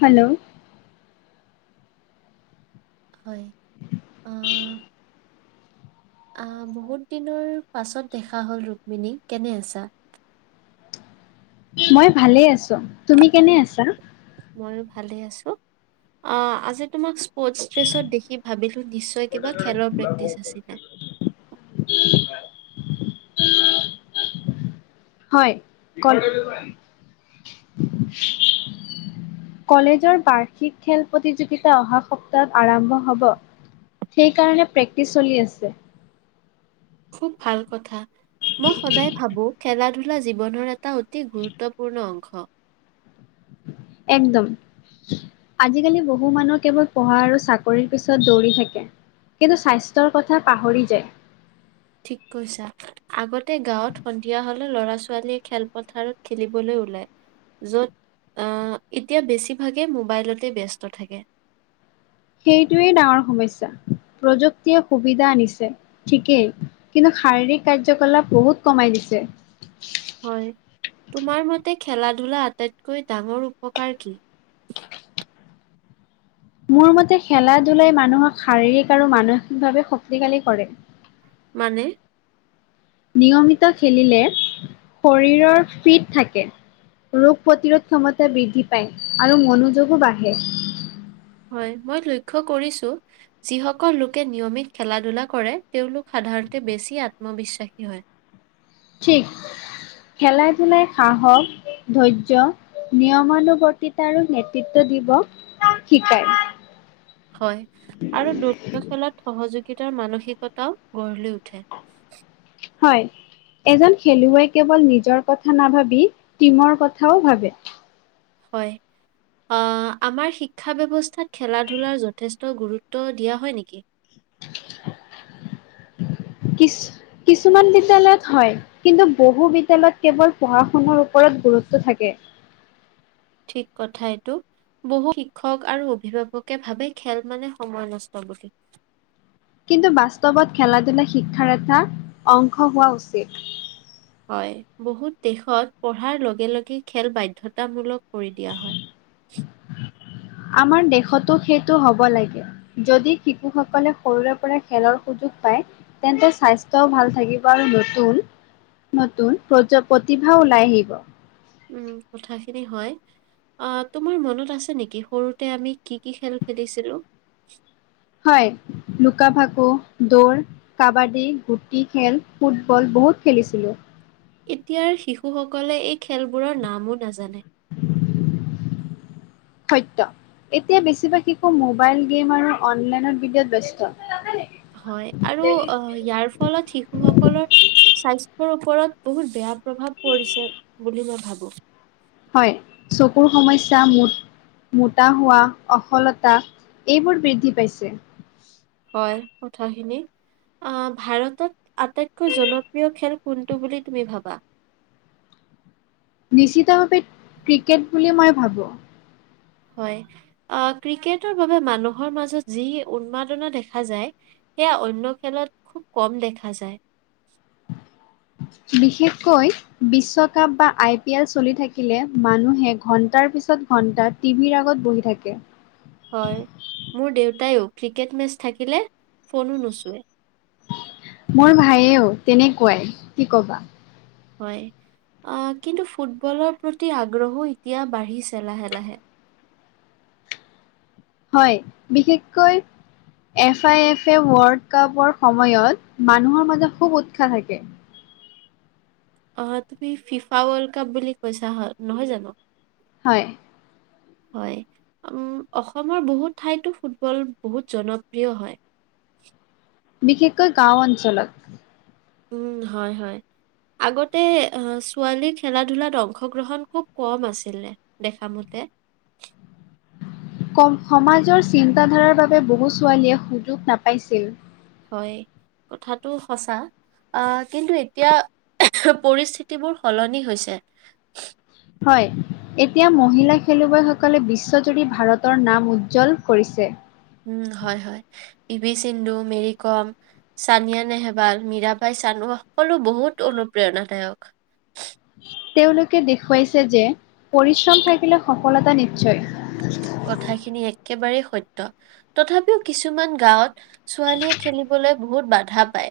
Hello হয়। আ আহ বহুত দিনৰ পাছত দেখা হল ৰুক্মিনী কেনে আছা। মই ভালে আছো তুমি কেনে আছা? ময়ো ভালে আছো, অ আজি তোমাক স্পৰ্টছ ড্ৰেছট দেখি ভাবিলো নিছ চয় কিবা খেলৰ প্ৰেক্টিচ আছিলে। উম উম [inaudible] হয় কল উম [inaudible] কলেজৰ বাৰ্ষিক খেল প্ৰতিযোগিতা অহা সপ্তাহত আৰম্ভ হব সেইকাৰণে প্ৰেক্টিচ চলি আছে খুব ভাল কথা মই সদায় ভাবো খেলা ধূলা জীৱনৰ এটা অতি গুৰুত্বপূৰ্ণ অংশ এনদম আজিকালি বহু মানুহ কেৱল পঢ়া আৰু চাকৰিৰ পিছত দৌৰি থাকে কিন্তু স্বাস্থ্যৰ কথা পাহৰি যায় ঠিক কৈছা আগতে গাঁৱত সন্ধিয়া হলে ল'ৰা ছোৱালীয়ে খেলপথাৰত খেলিবলৈ ওলায় য'ত আ এতিয়া বেছিভাগেই মোবাইলতে ব্যস্ত থাকে সেইটোৱেই ডাঙৰ সমস্যা প্ৰযুক্তিয়ে সুবিধা আনিছে ঠিকেই কিন্তু শাৰীৰিক কাৰ্যকলাপ বহুত কমাই দিছে হয় তোমাৰ মতে খেলা ধূলা আটাইতকৈ ডাঙৰ উপকাৰ কি মোৰ মতে খেলা ধূলাই মানুহক শাৰীৰিক আৰু মানসিকভাৱে শক্তিশালী কৰে মানে নিয়মিত খেলিলে শৰীৰৰ ফিট থাকে ৰোগ প্ৰতিৰোধ ক্ষমতা বৃদ্ধি পায় আৰু মনোযোগো বাঢ়ে হয় মই লক্ষ্য কৰিছো যিসকল লোকে নিয়মিত খেলা ধূলা কৰে তেওঁলোক সাধাৰণতে বেছি আত্মবিশ্বাসী হয় ঠিক খেলা ধূলাই সাহস ধৈৰ্য নিয়মানুবৰ্তিতা আৰু নেতৃত্ব দিব শিকায় হয় আৰু ৰ্দূত্ব ফলত সহযোগিতাৰ মানসিকতাও গঢ় লৈ উঠে হয় এজন খেলুৱৈ কেৱল নিজৰ কথা নাভাবি টিমৰ কথাও ভাবে হয় অ' আমাৰ শিক্ষা ব্যৱস্থাত খেলা ধূলাৰ যথেষ্ট গুৰুত্ব দিয়া হয় নেকি কিছ কিছুমান বিদ্যালয়ত হয় কিন্তু বহু বিদ্যালয়ত কেৱল পঢ়া শুনাৰ ওপৰত গুৰুত্ব থাকে ঠিক কথা এইটো বহু শিক্ষক আৰু অভিভাৱকে ভাবে খেল মানে সময় নষ্ট বুলি কিন্তু বাস্তৱত খেলা ধূলা শিক্ষাৰ এটা অংশ হোৱা উচিত হয় বহুত দেশত পঢ়াৰ লগে খেল বাধ্যতামূলক কৰি দিয়া হয় আমাৰ দেশতো সেইটো হ'ব লাগে যদি শিশুসকলে সৰুৰে পৰা খেলৰ সুযোগ পায় তেন্তে স্বাস্থ্য ভাল থাকিব আৰু নতুন নতুন প্ৰ প্ৰতিভা ওলাই আহিব উম কথাখিনি হয় অ তোমাৰ মনত আছে নেকি সৰুতে আমি কি কি খেল খেলিছিলো হয় লুকা ভাকু, দৌৰ কাবাডী, হুকি খেল, ফুটবল বহুত খেলিছিলো। এতিয়াৰ শিশু সকলে এই খেলবোৰৰ নামো নাজানে। সত্য এতিয়া বেছিভাগ শিশু মোবাইল গেম আৰু অনলাইনত ভিডিও ত ব্যস্ত হয় আৰু আহ ইয়াৰ ফলত শিশুসকলৰ স্বাস্থ্যৰ ওপৰত বহুত বেয়া প্ৰভাৱ পৰিছে বুলি মই ভাবো হয়, চকুৰ সমস্যা মোট মোটা হোৱা অখলতা এইবোৰ বৃদ্ধি পাইছে। হয়, কথাখিনি। অ', ভাৰতত আটাইতকৈ জনপ্ৰিয় খেল কোনটো বুলি তুমি ভাবা? নিশ্চিতভাৱে ক্ৰিকেট বুলি মই ভাবোঁ। হয়, আহ ক্ৰিকেটৰ বাবে মানুহৰ মাজত যি উন্মাদনা দেখা যায়। সেয়া অন্য খেলত খুব কম দেখা যায়। বিশেষকৈ বিশ্বকাপ বা আই পি এল চলি থাকিলে মানুহে ঘণ্টাৰ পিছত ঘন্টাত টিভিৰ আগত বহি থাকে। হয়, মোৰ দেউতায়েও ক্ৰিকেট মেচ থাকিলে ফোনো নুচোৱে। মোৰ ভায়েও তেনেকুৱাই কি ক'বা। হয়, আহ কিন্তু ফুটবলৰ প্ৰতি আগ্ৰহো এতিয়া বাঢ়িছে লাহে লাহে। হয়, বিশেষকৈ F I F A world কাপৰ সময়ত মানুহৰ মাজত খুব উৎসাহ থাকে। অ', তুমি ফিফা ৱৰ্ল্ড কাপ বুলি কৈছা হয় নহয় জানো? হয়। হয়, উম অসমৰ বহুত ঠাইতো ফুটবল বহুত জনপ্ৰিয় হয়। বিশেষকৈ গাঁও অঞ্চলত। উম, হয়, হয়। আগতে ছোৱালীৰ খেলা ধূলাত অংশগ্ৰহণ খুব কম আছিলে। দেখামতে কম সমাজৰ চিন্তাধাৰাৰ বাবে বহু ছোৱালীয়ে সুযোগ নাপাইছিল। হয়, কথাাতটো সঁচা। আহ কিন্তু এতিয়া পৰিস্থিতিবোৰ সলনি হৈছে। হয়, এতিয়া মহিলা খেলুৱৈসকলে বিশ্বজুৰি ভাৰতৰ নাম উজ্জ্বল কৰিছে। উম, হয়, হয়, পি ভি চিন্ধু, মেৰি কম। ছানিয়া নেহৱাল, মীৰা ভাই চানু বহুত অনুপ্ৰেৰণাদায়ক। তেওঁলোকে দেখুৱাইছে যে পৰিশ্ৰম থাকিলে সফলতা নিশ্চয়। কথাখিনি একেবাৰেই সত্য। তথাপিও কিছুমান গাঁৱত ছোৱালীয়ে খেলিবলৈ বহুত বাধা পায়।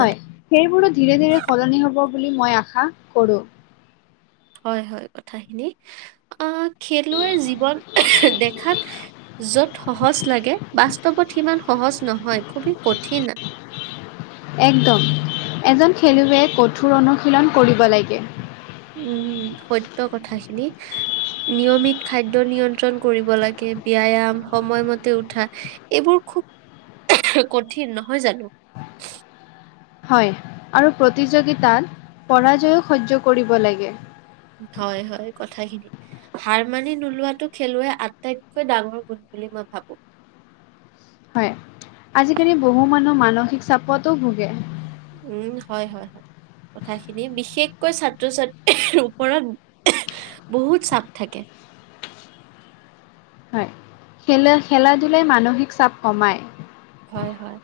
হয়, সেইবোৰো ধীৰে ধীৰে সলনি হ'ব বুলি মই আশা কৰো। হয়, হয়, কথাখিনি। আ খেলুৱৈ জীৱন দেখাত য'ত সহজ লাগে বাস্তৱত সিমান সহজ নহয় খুবেই কঠিন। একদম এজন খেলুৱৈয়ে কঠোৰ অনুশীলন কৰিব লাগে। উম, সত্য কথাখিনি। নিয়মিত খাদ্য নিয়ন্ত্ৰণ কৰিব লাগে, ব্যায়ম সময়মতে উঠা। এইবোৰ খুব কঠিন নহয় জানো। হয়, আৰু প্ৰতিযোগিতাত পৰাজয়ো সহ্য কৰিব লাগে। হয়, হয়, কথাখিনি। হাৰমানি নোলোৱটো খেলুৱৈ আটাইতকৈ ডাঙৰ গুণ বুলি মই ভাবো। হয়, আজিকালি বহু মানুহ মানসিক চাপতো ভোগে। উম, হয়, হয়। কথাখিনি বিশেষকৈ ছাত্ৰ ছাত্ৰীৰ ওপৰত বহুত চাপ থাকে। হয়, খেলুৱৈৰ খেলা ধূলাই মানসিক চাপ কমাই। হয়, হয়।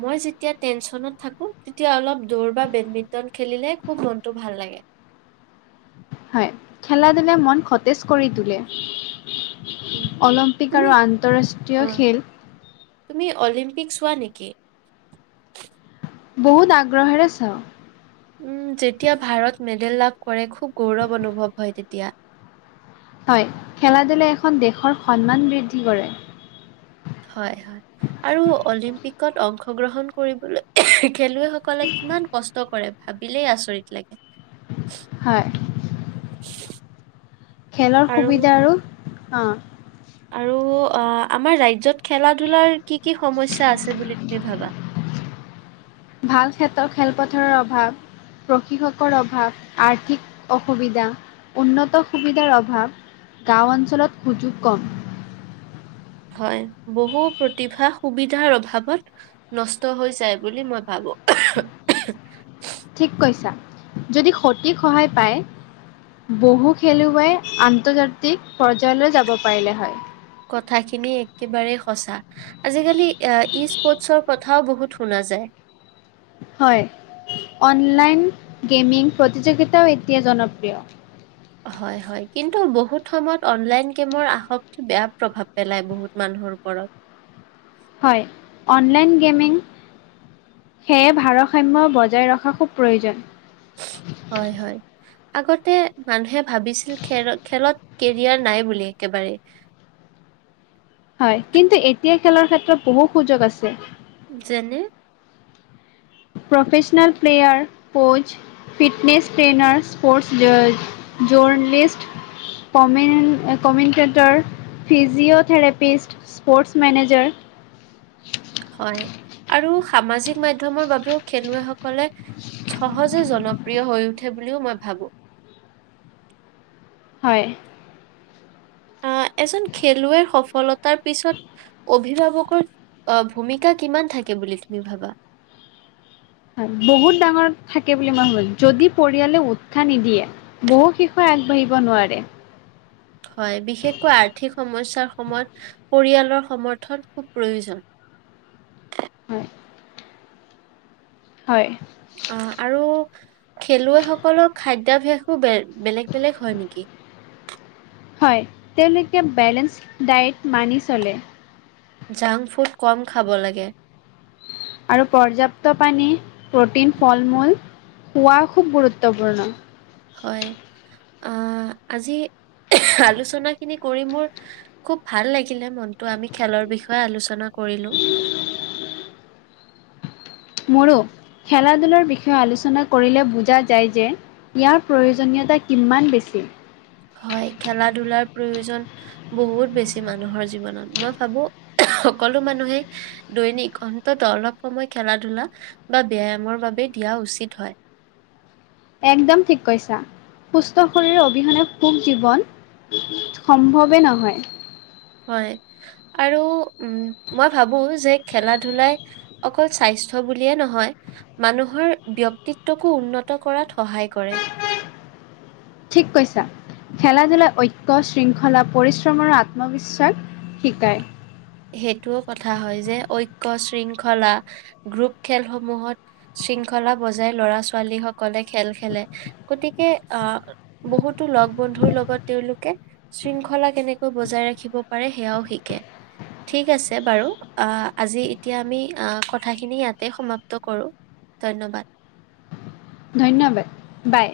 মই যেতিয়া টেনচনত থাকো। তেতিয়া অলপ দৌৰ বা বেডমিন্টন খেলিলে খুব মনটো ভাল লাগে। হয়। খেলা ধূলাই মন সতেজ কৰি তোলে। উম, অলিম্পিক তুমি আৰু আন্তঃৰাষ্ট্ৰীয় অ' খেল। তুমি অলিম্পিক চোৱা নেকি? বহুত আগ্ৰহেৰে চাও। উম', যেতিয়া ভাৰত মেডেল লাভ কৰে খুব গৌৰৱ অনুভৱ হয় তেতিয়া, হয়। খেলা ধূলাই এখন দেশৰ সন্মান বৃদ্ধি কৰে। হয় হয় আৰু অলিম্পিকত অংশগ্ৰহণ কৰিবলৈ খেলুৱৈসকলে কিমান কষ্ট কৰে ভাবিলেই আচৰিত লাগে। হয়। [inaudible] খেলৰ সুবিধা আৰু অ, আৰু অ, আমাৰ ৰাজ্যত খেলা ধূলাৰ কি কি সমস্যা আছে বুলি তুমি ভাবা। ভাল ক্ষেত্ৰৰ খেলপথাৰৰ অভাৱ। প্ৰশিক্ষকৰ অভাৱ, আৰ্থিক অসুবিধা, উন্নত সুবিধাৰ অভাৱ। গাঁও অঞ্চলত সুযোগ কম। হয় বহু প্ৰতিভা সুবিধাৰ অভাৱত নষ্ট হৈ যায় বুলি মই ভাবো। ঠিক কৈছা, যদি সটিক সহায় পায়। বহু খেলুৱৈ আন্তৰ্জাতিক পৰ্যায়লৈ যাব পাৰিলে হয়। কথাখিনি একেবাৰেই সঁচা আজিকালি এ ইচ পৰ্তছৰ কথাও বহুত শুনা যায়। হয়, অনলাইন গেমিং প্ৰতিযোগিতাও এতিয়া জনপ্ৰিয়। হয়, হয়, কিন্তু, বহুত সময়ত অনলাইন গেমৰ আসক্তি বেয়া প্ৰভাৱ পেলাই বহুত মানুহৰ ওপৰত। হয়, অনলাইন গেমিং সেয়ে ভাৰসাম্য বজাই ৰখা খুব প্ৰয়োজন। হয়, হয়। আগতে মানুহে ভাবিছিল, খেৰত খেলত কেৰিয়াৰ নাই বুলি একেবাৰে। হয়, কিন্তু, এতিয়া খেলৰ ক্ষেত্ৰত বহু সুযোগ আছে। যেনে professional player, coach fitness trainer, sports journalist. Commentator, physiotherapist. Sports manager. হয় আৰু সামাজিক মাধ্যমৰ বাবেও খেলুৱৈসকলে সহজে জন প্ৰিয় হৈ উঠে বুলিও মই ভাবোঁ। হয়। আ, এজন খেলুৱৈৰ সফলতাৰ পিছত অভিভাৱকৰ অ', ভূমিকা কিমান থাকে বুলি তুমি ভাবা? হয়, বহুত ডাঙৰ থাকে বুলি মই [unintelligible] যদি পৰিয়ালে উৎসাহ নিদিয়ে। বহু শিশুৱে আগবাঢ়িব নোৱাৰে। হয়, বিশেষকৈ আৰ্থিক সমস্যাৰ সময়ত পৰিয়ালৰ সমৰ্থন খুব প্ৰয়োজন। হয়। হয়। অ', আৰু খেলুৱৈসকলৰ খাদ্যাভ্যাসো বে-বেলেগ বেলেগ হয় নেকি? হয়, তেওঁলোকে বেলেঞ্চ ডায়েট মানি চলে। জাংক ফুড কম খাব লাগে। আৰু পৰ্যাপ্ত পানী, প্ৰটিন, ফল-মূল খোৱা খুব গুৰুত্বপূৰ্ণ। হয়, আ, আজি আলোচনা খিনি কৰি মোৰ খুব ভাল লাগিলে মনটো, আমি খেলৰ বিষয়ে আলোচনা কৰিলোঁ। মোৰো, খেলা ধূলাৰ বিষয়ে আলোচনা কৰিলে বুজা যায় যে ইয়াৰ প্ৰয়োজনীয়তা কিমান বেছি? হয়, খেলা ধুলাৰ প্ৰয়োজন। বহুত বেছি মানুহৰ জীৱনত, মই ভাবো সকলো মানুহেই- দৈনিক অন্তত অলপ সময় খেলা ধূলা বা ব্যয়ামৰ বাবে দিয়া উচিত হয়। একদম ঠিক কৈছা। সুস্থ শৰীৰৰ অবিহনে সুখ জীৱন সম্ভৱেই নহয়। হয় আৰু উম, মই ভাবোঁ যে খেলা ধূলাই অকল স্বাস্থ্য বুলিয়ে নহয় মানুহৰ ব্যক্তিত্বকো উন্নত কৰাত সহায় কৰে। ঠিক কৈছা। খেলা ধূলাই ঐক্য শৃংখলা পৰিশ্ৰম আৰু আত্মবিশ্বাস শিকাই। সেইটোও কথা হয় যে ঐকয় শৃংখলা গ্ৰুপ খেলসমূহত শৃংখলা বজাই ল'ৰা ছোৱালী সকলে খেল খেলে। গতিকে আহ' বহুতো লগ বন্ধুৰ লগত তেওঁলোকে শৃংখলা কেনেকৈ বজাই ৰাখিব পাৰে সেয়াও শিকে। ঠিক আছে বাৰু আ আজি এতিয়া আমি কথাখিনি ইয়াতে সমাপ্ত কৰো। ধন্যবাদ। ধন্যবাদ। বাই।